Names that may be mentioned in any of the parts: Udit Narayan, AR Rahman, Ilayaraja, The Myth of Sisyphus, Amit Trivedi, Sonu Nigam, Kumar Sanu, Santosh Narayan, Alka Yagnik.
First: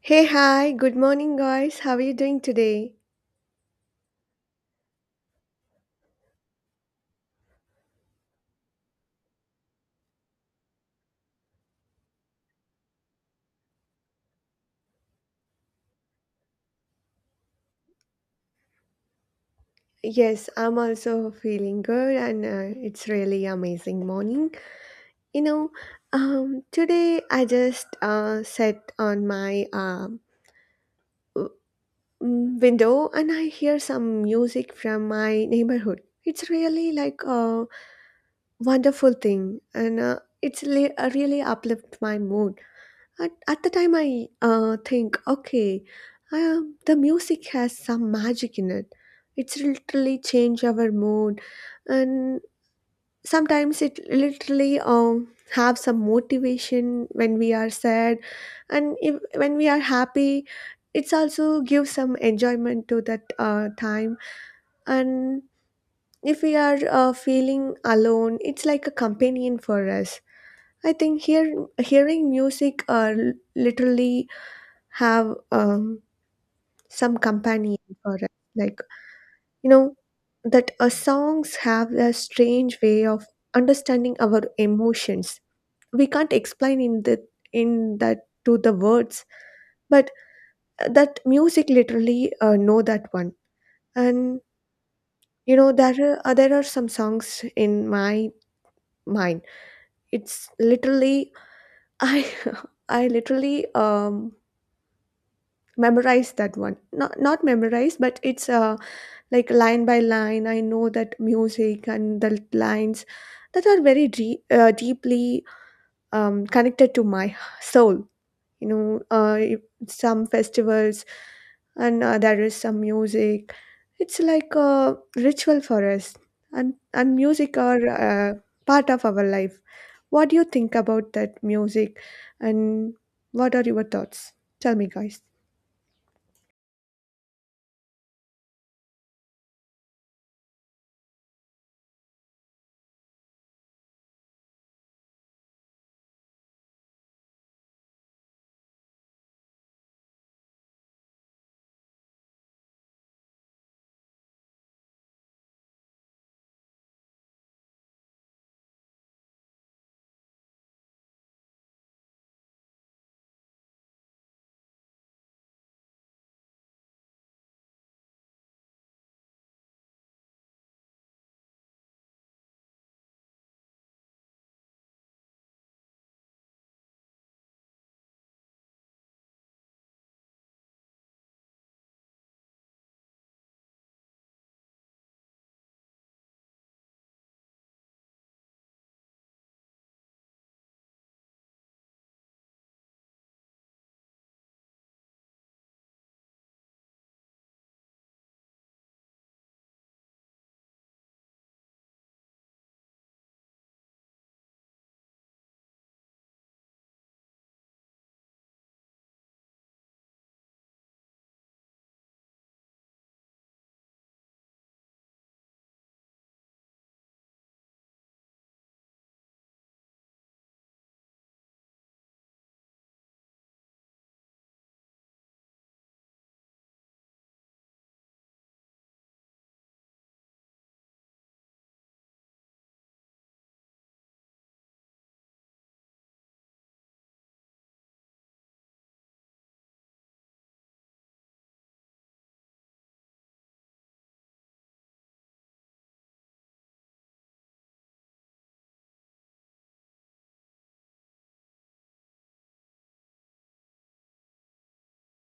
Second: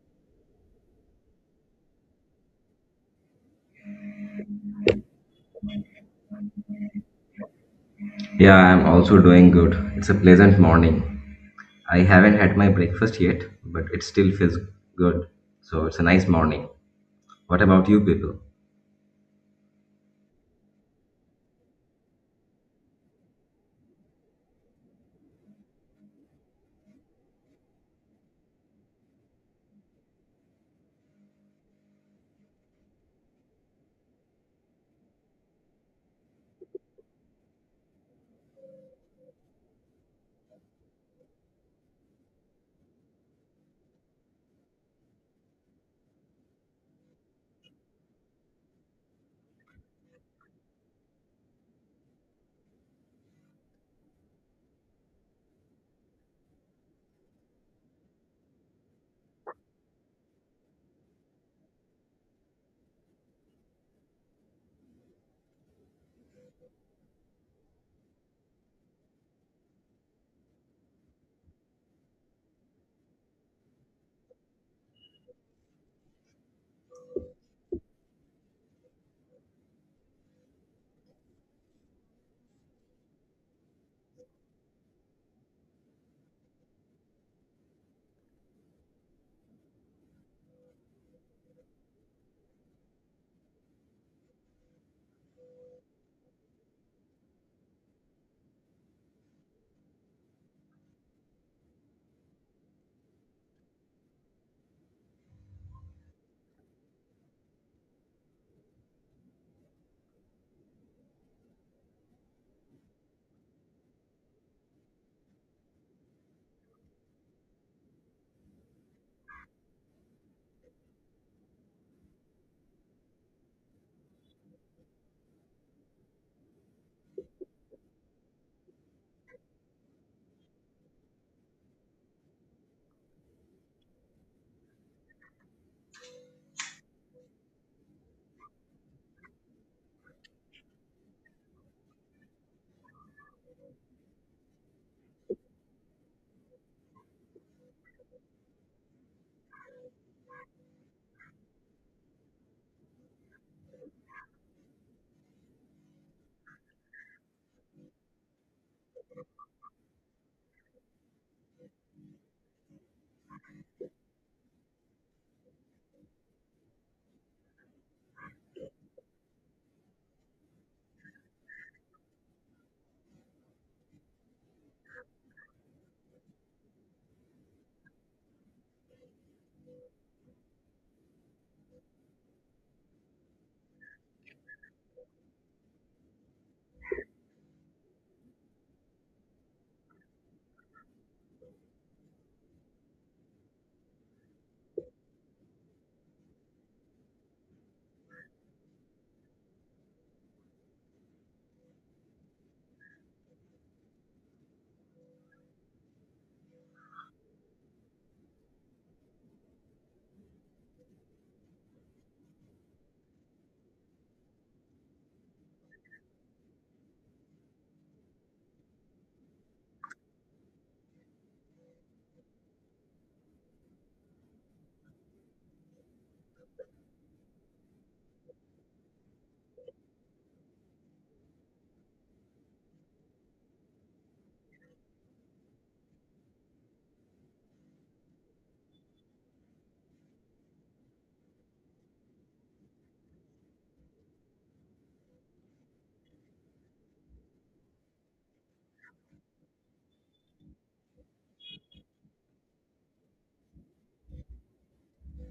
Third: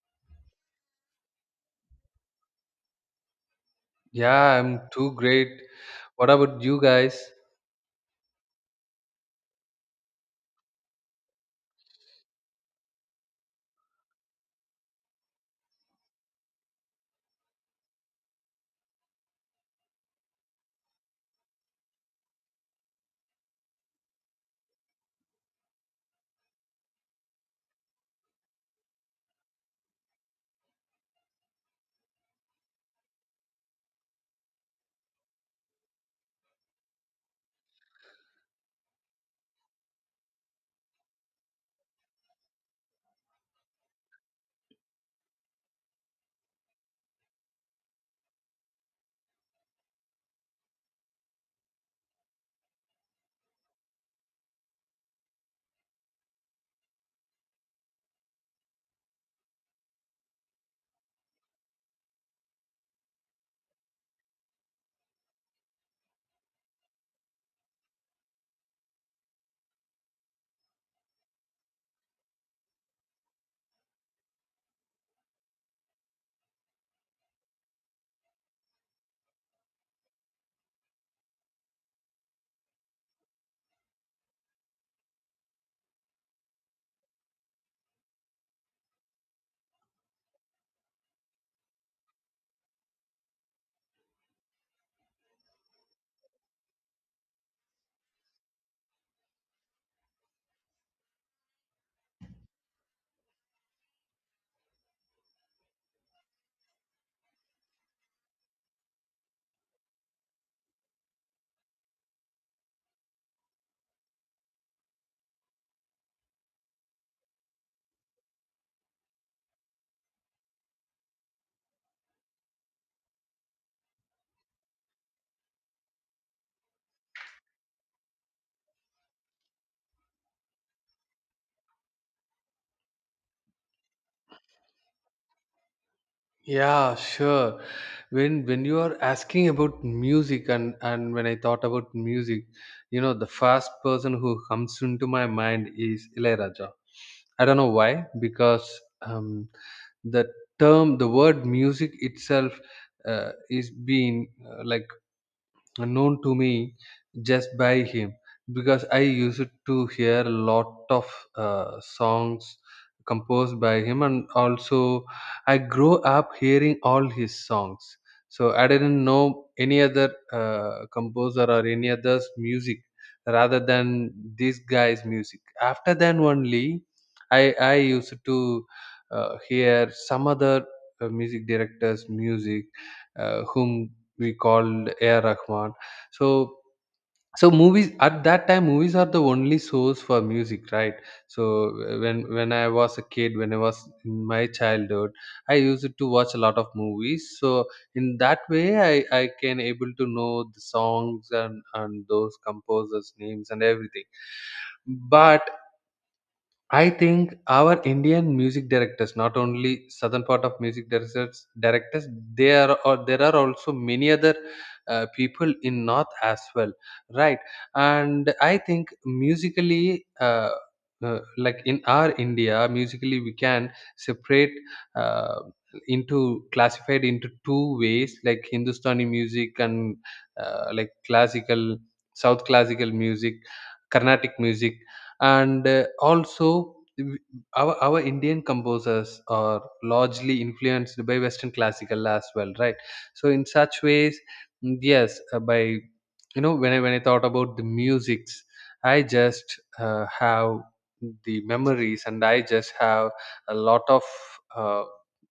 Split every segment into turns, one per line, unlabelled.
Hey, hi, good morning, guys. How are you doing today?
Yeah, I'm too great. What about you guys?
Yeah, I'm also doing good. It's a pleasant morning. I haven't had my breakfast yet, but it still feels good. So it's a nice morning. What about you people?
Yes, I'm also feeling good, and it's really amazing morning. You know, Today I just sat on my w- window and I hear some music from my neighborhood. It's really like a wonderful thing, and really uplift my mood. At the time, I think, okay, the music has some magic in it. It's literally change our mood, and sometimes it literally have some motivation when we are sad, and if, when we are happy, it's also gives some enjoyment to that time. And if we are feeling alone, it's like a companion for us. I think here hearing music literally have some companion for us. Like, you know, that songs have a strange way of understanding our emotions. We can't explain in the in that to the words, but that music literally know that one. And you know, there are some songs in my mind. It's literally I I literally memorize that one. Not memorize, but it's like line by line I know that music and the lines that are very deeply connected to my soul. You know, if some festivals and there is some music, it's like a ritual for us, and music are part of our life. What do you think about that music, and what are your thoughts? Tell me, guys.
Yeah, sure. When you are asking about music and when I thought about music, you know, the first person who comes into my mind is Ilayaraja. I don't know why, because um, the term, the word music itself is being like known to me just by him because I used to hear a lot of songs composed by him, and also I grew up hearing all his songs. So I didn't know any other composer or any other's music rather than this guy's music. After then only, I used to hear some other music directors' music whom we called AR Rahman. So so movies at that time, movies are the only source for music, right? So when I was a kid, when I was in my childhood, I used to watch a lot of movies. So in that way, I can able to know the songs, and those composers names and everything. But I think our Indian music directors, not only southern part of music directors, they are, or there are also many other people in north as well, right? And I think musically, like in our India, musically we can separate uh, into, classified into two ways, like Hindustani music and like classical, South classical music, Carnatic music, and also our Indian composers are largely influenced by Western classical as well, right? So in such ways, yes, by, you know, when I thought about the musics, I just have the memories, and I just have a lot of, uh,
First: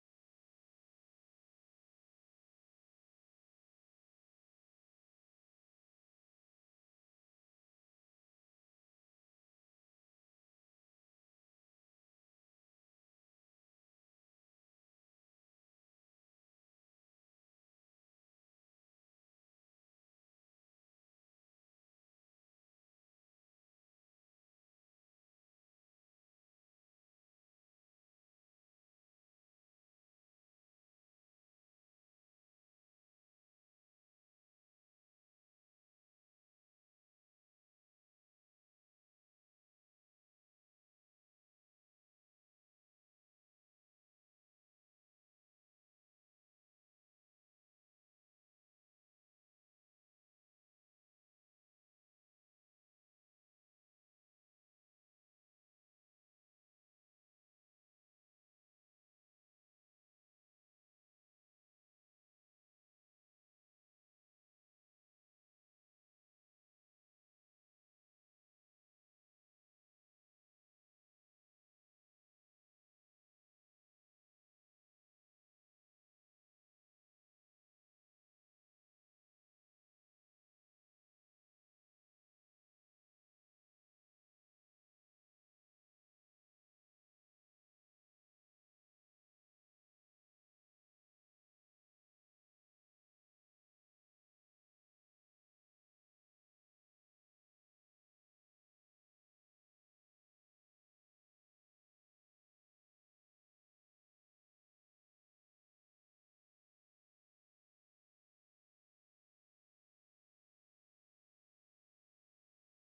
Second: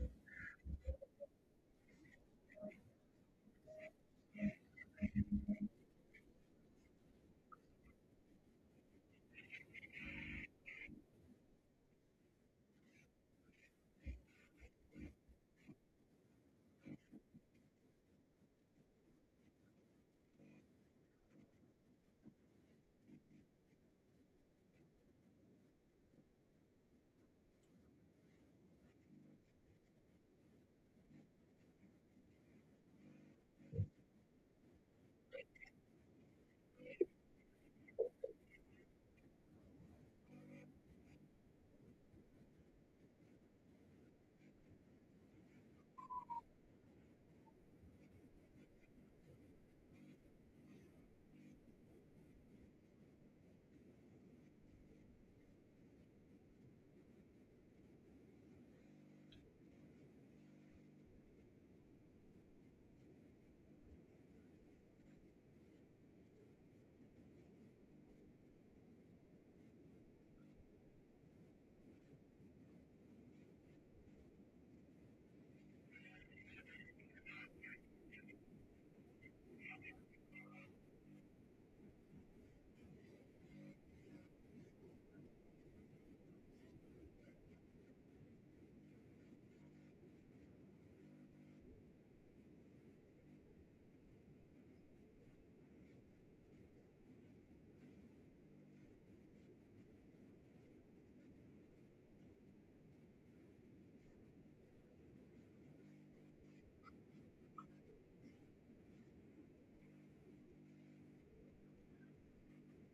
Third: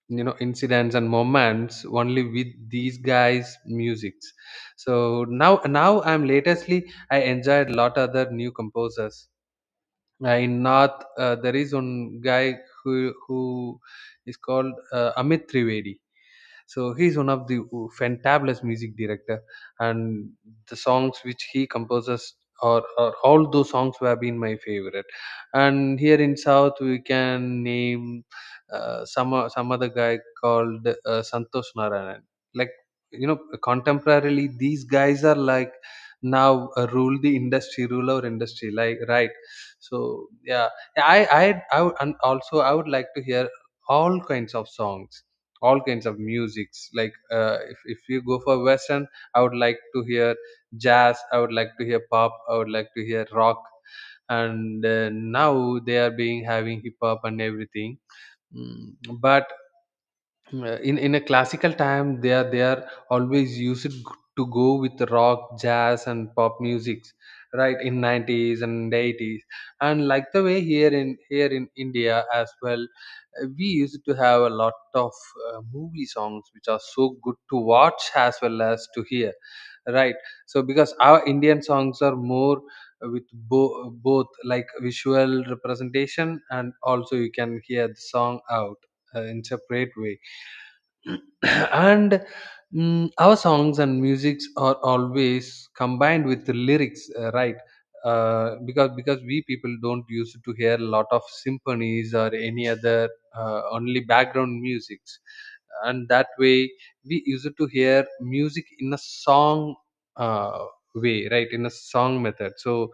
you know, incidents and moments only with these guys' musics. So now I'm latestly, I enjoyed lot other new composers in north. There is one guy who is called Amit Trivedi. So he's one of the fantabulous music director and the songs which he composes, or all those songs have been my favorite. And here in south, we can name some other guy called Santosh Narayan. Like, you know, contemporarily, these guys are like now rule the industry, rule our industry like, right? So yeah, and also I would like to hear all kinds of songs, all kinds of musics. Like if you go for western, I would like to hear jazz, I would like to hear pop, I would like to hear rock, and now they are being having hip hop and everything. Mm, but Mm, in a classical time, they are always used to go with rock, jazz and pop musics, right? In 90s and 80s. And like the way here, in India as well, we used to have a lot of movie songs, which are so good to watch as well as to hear, right? So because our Indian songs are more with both, like visual representation, and also you can hear the song out in separate way. And our songs and musics are always combined with the lyrics, right? Because we people don't used to hear a lot of symphonies or any other only background musics. And that way, we used to hear music in a song, uh, way, right? In a song method. So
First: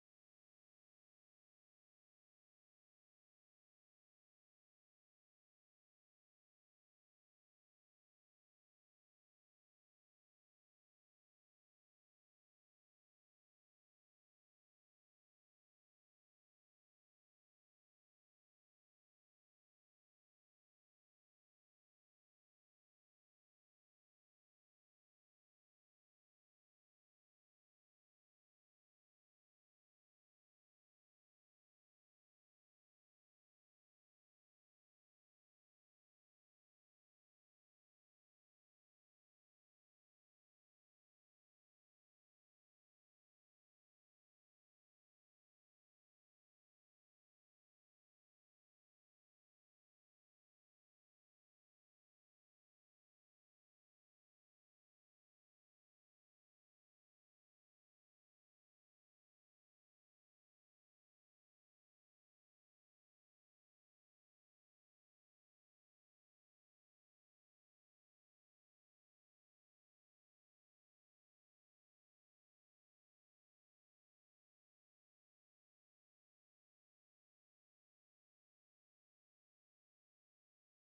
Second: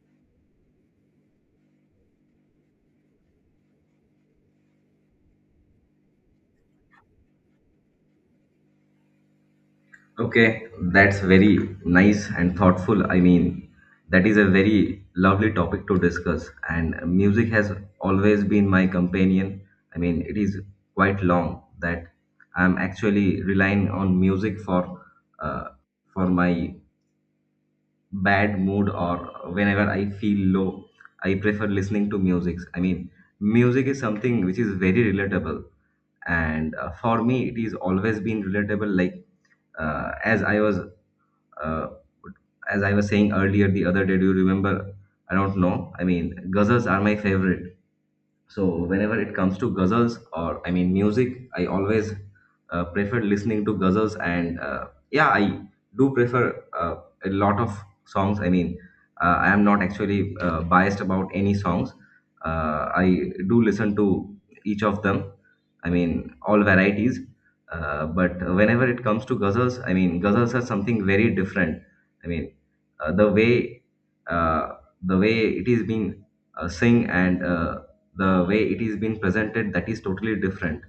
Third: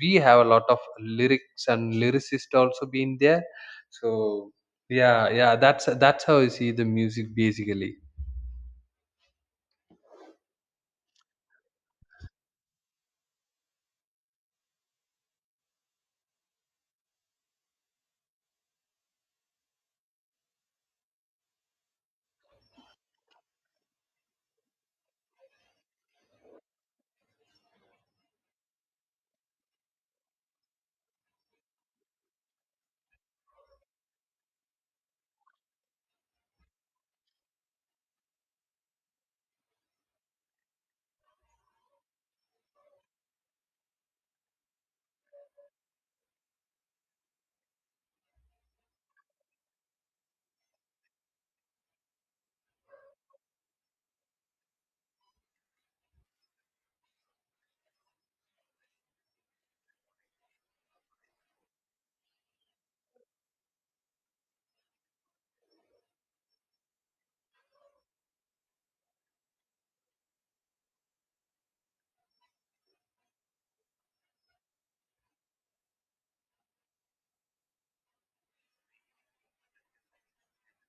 we have a lot of lyrics, and lyricist also being there. So yeah, yeah, that's how I see the music basically.
Okay, that's very nice and thoughtful. I mean, that is a very lovely topic to discuss. And music has always been my companion. I mean, it is quite long that I'm actually relying on music uh, for my bad mood or whenever I feel low, I prefer listening to music. I mean, music is something which is very relatable, and for me, it is always been relatable. Like uh, as I was uh, as I was saying earlier the other day. Do you remember? I don't know. I mean, ghazals are my favorite, so whenever it comes to ghazals, or I mean music, I always prefer listening to ghazals, and yeah, I do prefer a lot of songs. I mean, I am not actually biased about any songs. I do listen to each of them. I mean, all varieties. But whenever it comes to ghazals, I mean, ghazals are something very different. I mean, uh, the way uh, the way it is being sing, and the way it is being presented, that is totally different.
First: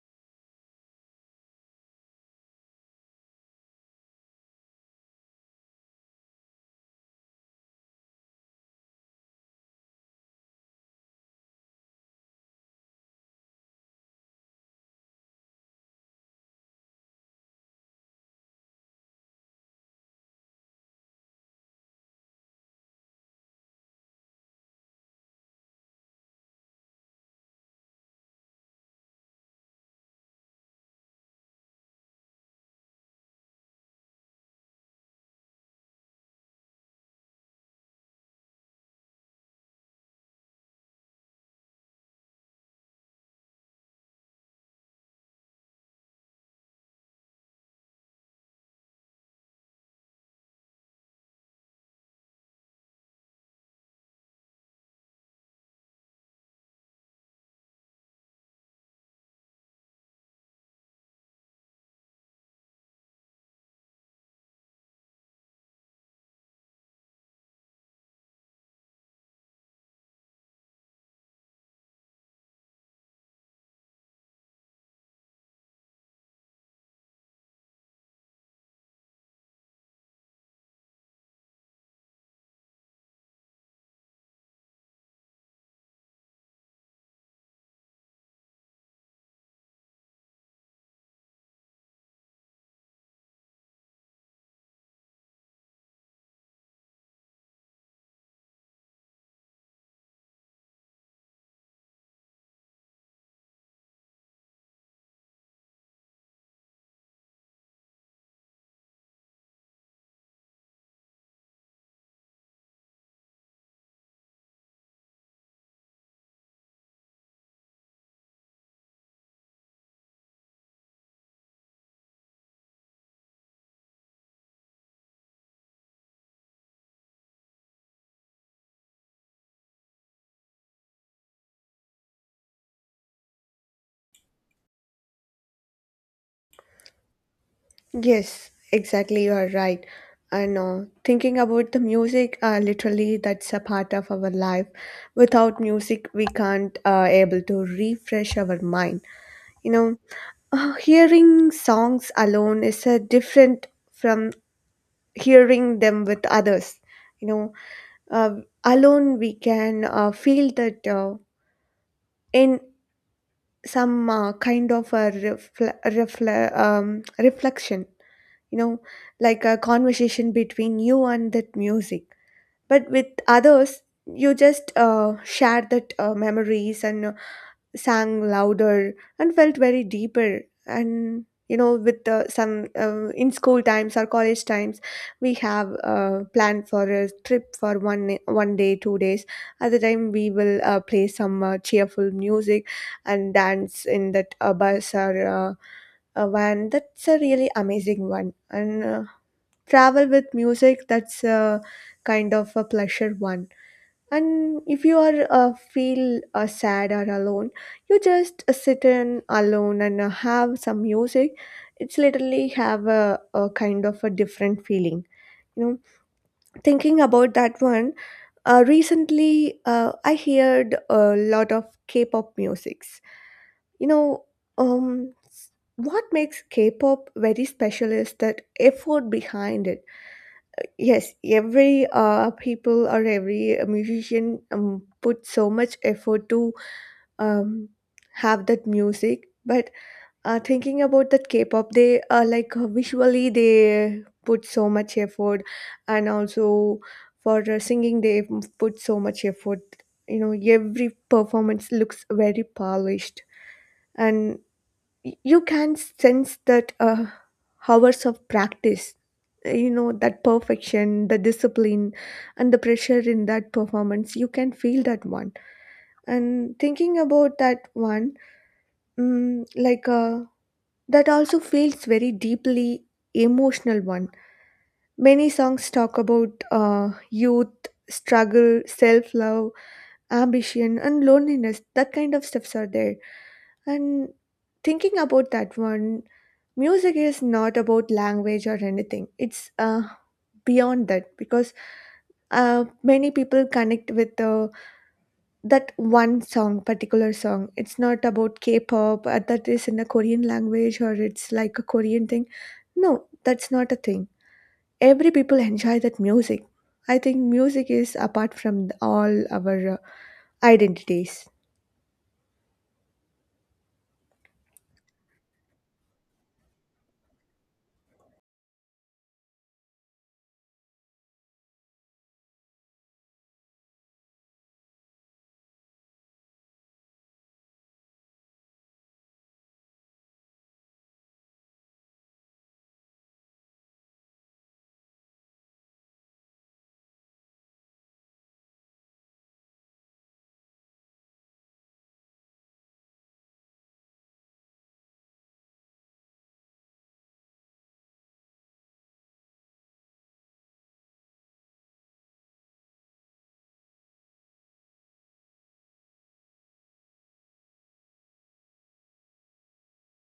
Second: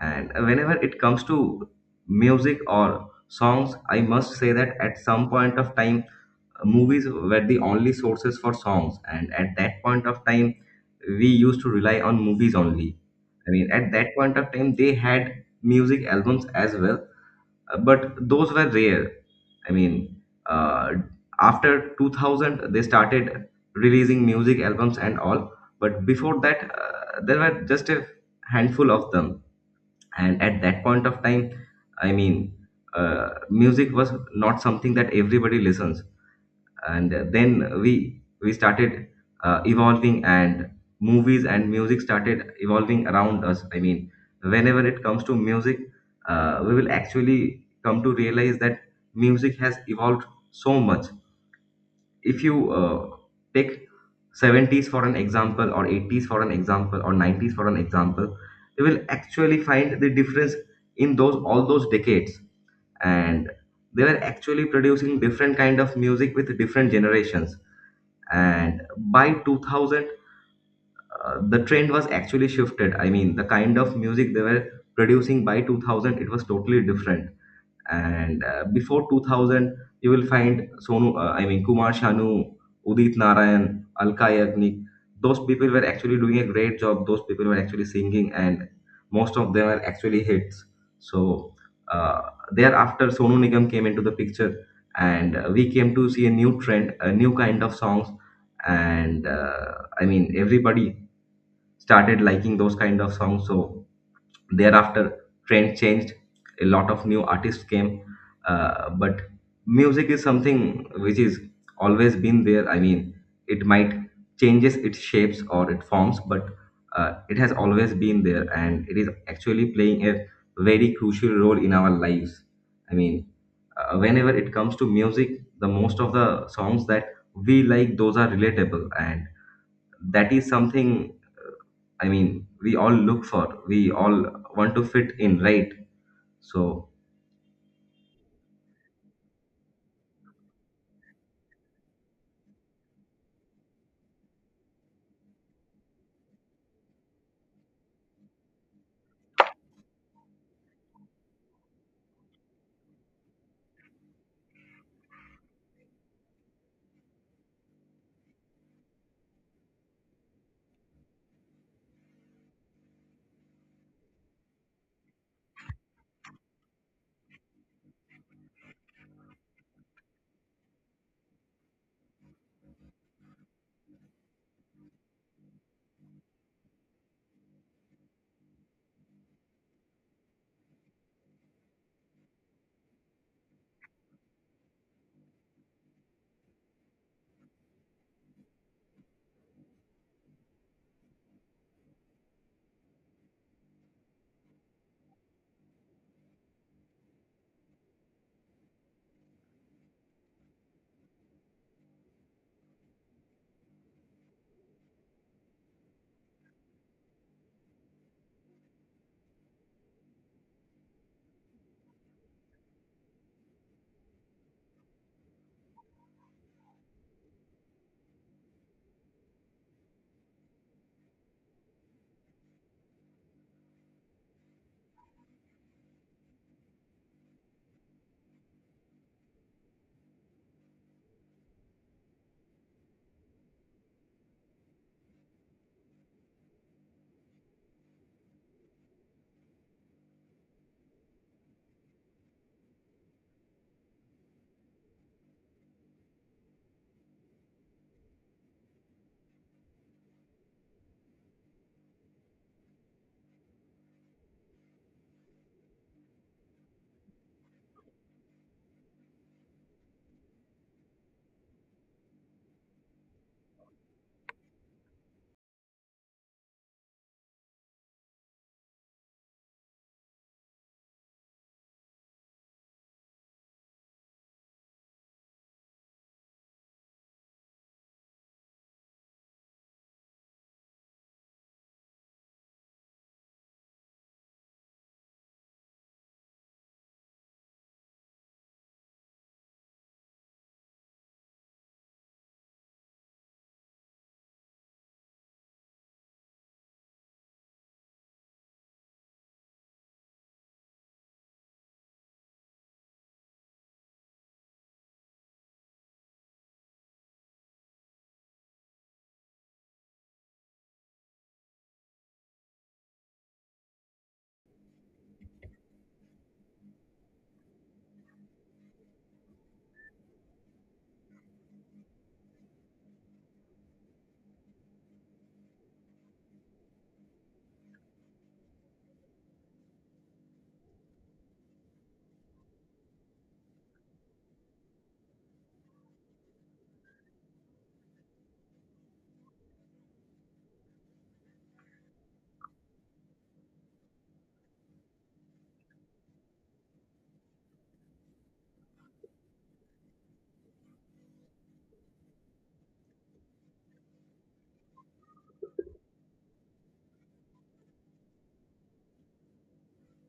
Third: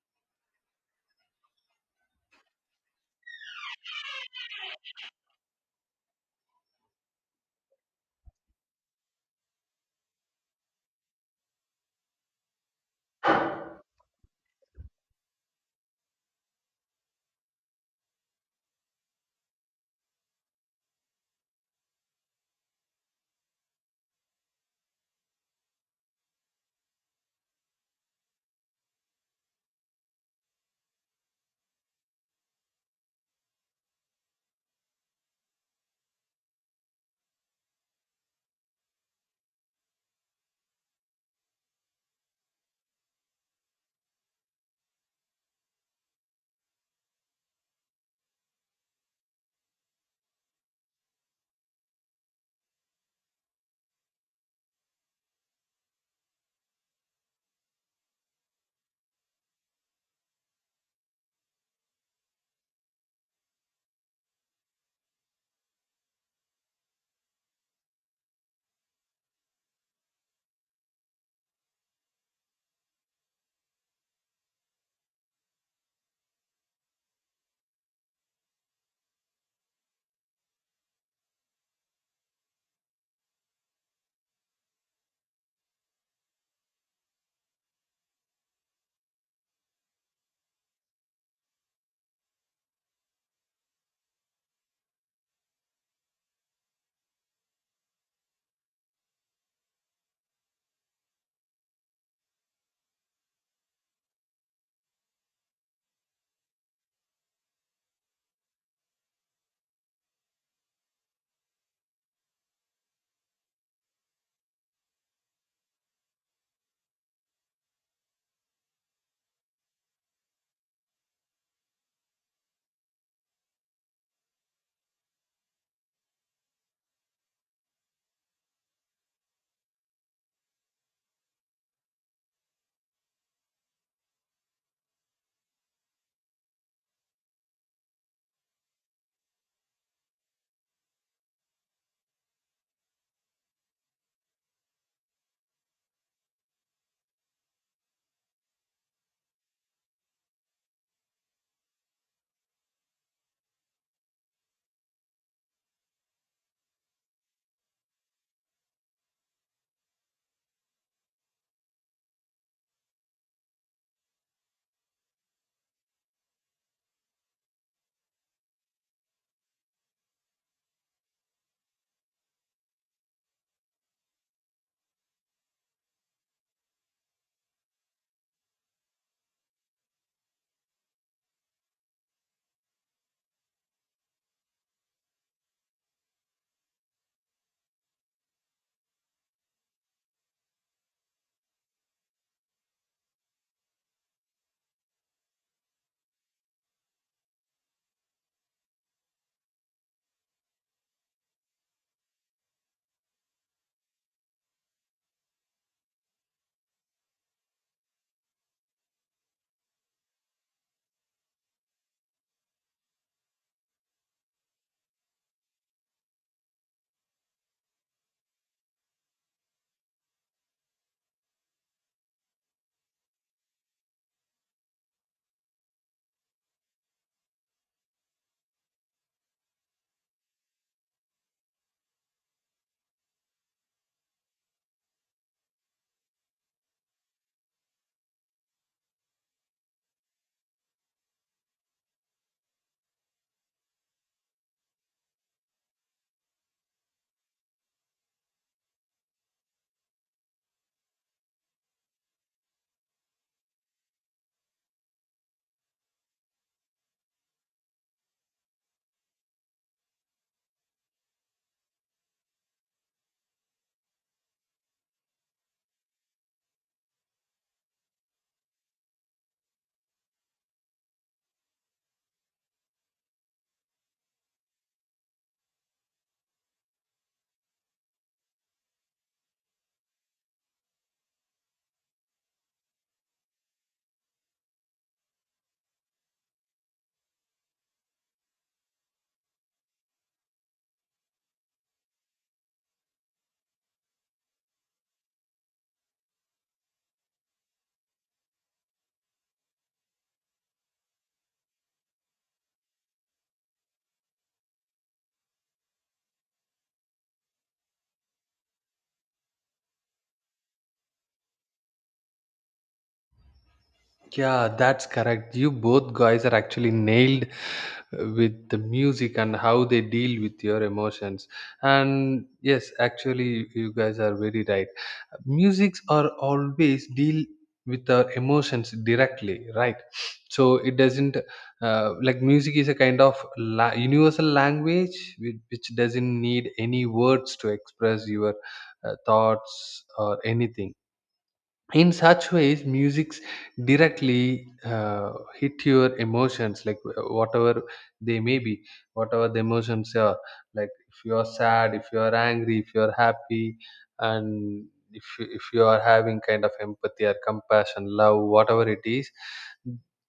And whenever it comes to music or songs, I must say that at some point of time, movies were the only sources for songs, and at that point of time, we used to rely on movies only. I mean, at that point of time, they had music albums as well, but those were rare. I mean, uh, after 2000, they started releasing music albums and all. But before that, there were just a handful of them. And at that point of time, I mean, music was not something that everybody listens. And then we started evolving, and movies and music started evolving around us. I mean, whenever it comes to music, we will actually come to realize that music has evolved so much. If you take 70s for an example, or 80s for an example, or 90s for an example, you will actually find the difference in those, all those decades. And they were actually producing different kind of music with different generations. And by 2000, the trend was actually shifted. I mean, the kind of music they were producing by 2000, it was totally different. And before 2000, you will find Sonu I mean Kumar Sanu, Udit Narayan, Alka Yagnik. Those people were actually doing a great job. Those people were actually singing, and most of them are actually hits. So uh, thereafter, Sonu Nigam came into the picture, and we came to see a new trend, a new kind of songs, and I mean everybody started liking those kind of songs. So thereafter trend changed, a lot of new artists came, but music is something which is always been there. I mean, it might changes its shapes or its forms, but it has always been there, and it is actually playing a very crucial role in our lives. I mean, whenever it comes to music, the most of the songs that we like, those are relatable, and that is something, I mean, we all look for, we all want to fit in, right? So,
Yes, exactly. You are right. And thinking about the music, literally, that's a part of our life. Without music, we can't able to refresh our mind. You know, hearing songs alone is different from hearing them with others. You know, uh, alone we can feel that in some kind of a reflection, you know, like a conversation between you and that music. But with others, you just shared that memories and sang louder and felt very deeper. And you know, with some in school times or college times, we have planned for a trip for one day, 2 days. At the time, we will play some cheerful music and dance in that bus or a van. That's a really amazing one. And. Travel with music, that's a kind of a pleasure one. And if you are feel sad or alone, you just sit in alone and have some music, it's literally have a kind of a different feeling, you know. Thinking about that one, recently I heard a lot of K-pop musics, you know. um what makes K-pop very special is that effort behind it. Yes, every people or every musician put so much effort to um, have that music. But thinking about that K-pop, they visually they put so much effort, and also for singing they put so much effort. You know, every performance looks very polished, and you can sense that hours of practice. You know, that perfection, the discipline and the pressure in that performance, you can feel that one. And thinking about that one, mm, like uh, that also feels very deeply emotional one. Many songs talk about youth struggle, self-love, ambition and loneliness, that kind of stuffs are there. And thinking about that one, music is not about language or anything, it's beyond that. Because many people connect with particular song. It's not about K-pop that is in the Korean language or it's like a Korean thing. No, that's not a thing. Every people enjoy that music. I think music is apart from all our identities.
Yeah, that's correct. You both guys are actually nailed with the music and how they deal with your emotions. And yes, actually, you guys are very right. Musics are always deal with our emotions directly, right? So it doesn't like, music is a kind of universal language, which doesn't need any words to express your thoughts or anything. In such ways, musics directly hit your emotions. Like whatever they may be, whatever the emotions are, like if you are sad, if you are angry, if you are happy, and if you are having kind of empathy or compassion, love, whatever it is,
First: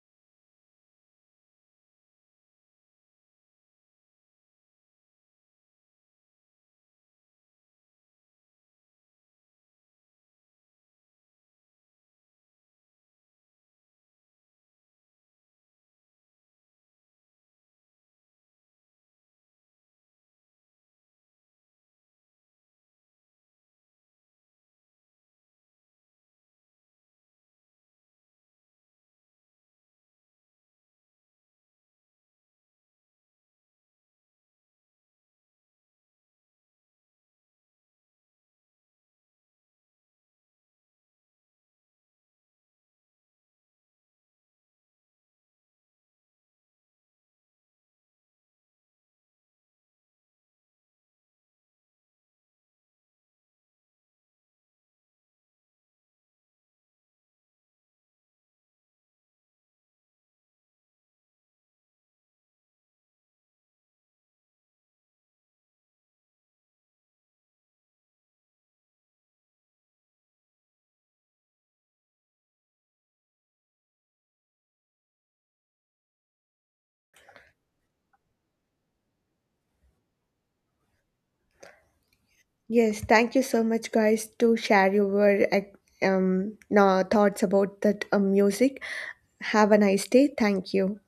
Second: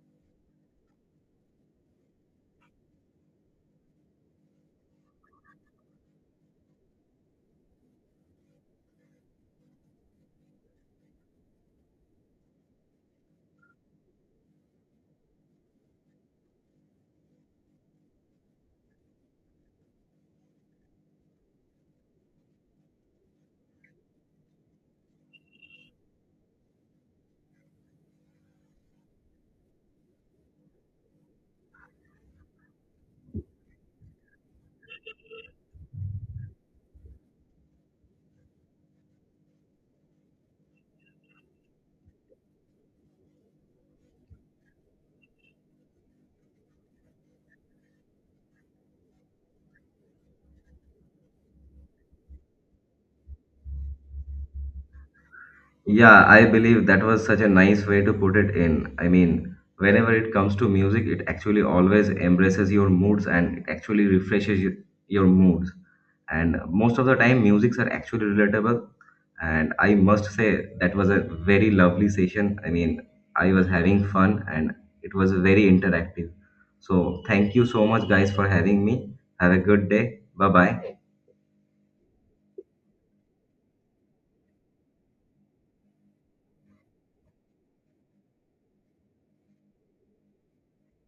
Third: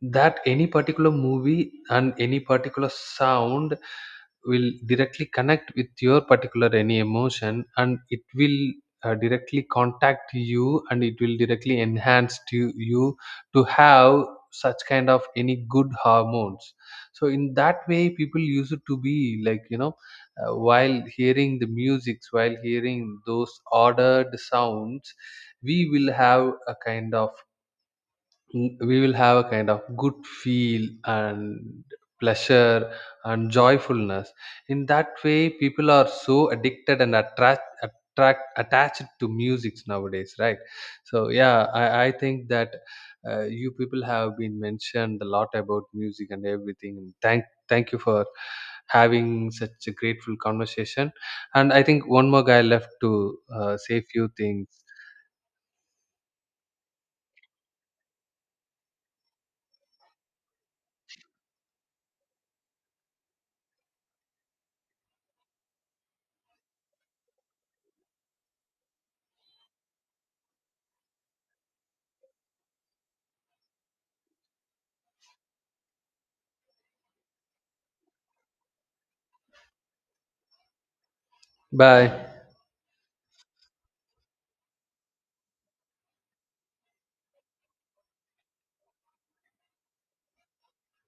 that any particular movie and any particular sound will directly connect with your particular any emotion, and it will directly contact you, and it will directly enhance to you to have such kind of any good hormones. So in that way, people used to be like, you know, while hearing the musics, while hearing those ordered sounds, we will have a kind of, we will have a kind of good feel and pleasure and joyfulness. In that way, people are so addicted and attract attached to music nowadays, right? So yeah, I think that you people have been mentioned a lot about music and everything. Thank you for having such a grateful conversation. And I think one more guy left to say few things.
yeah, I believe that was such a nice way to put it in. I mean, whenever it comes to music, it actually always embraces your moods, and it actually refreshes your moods. And most of the time, musics are actually relatable. And I must say, that was a very lovely session. I mean, I was having fun and it was very interactive. So, thank you so much, guys, for having me. Have a good day. Bye bye.
Bye.
Yes, thank you so much, guys, to share your no, thoughts about that music. Have a nice day. Thank you.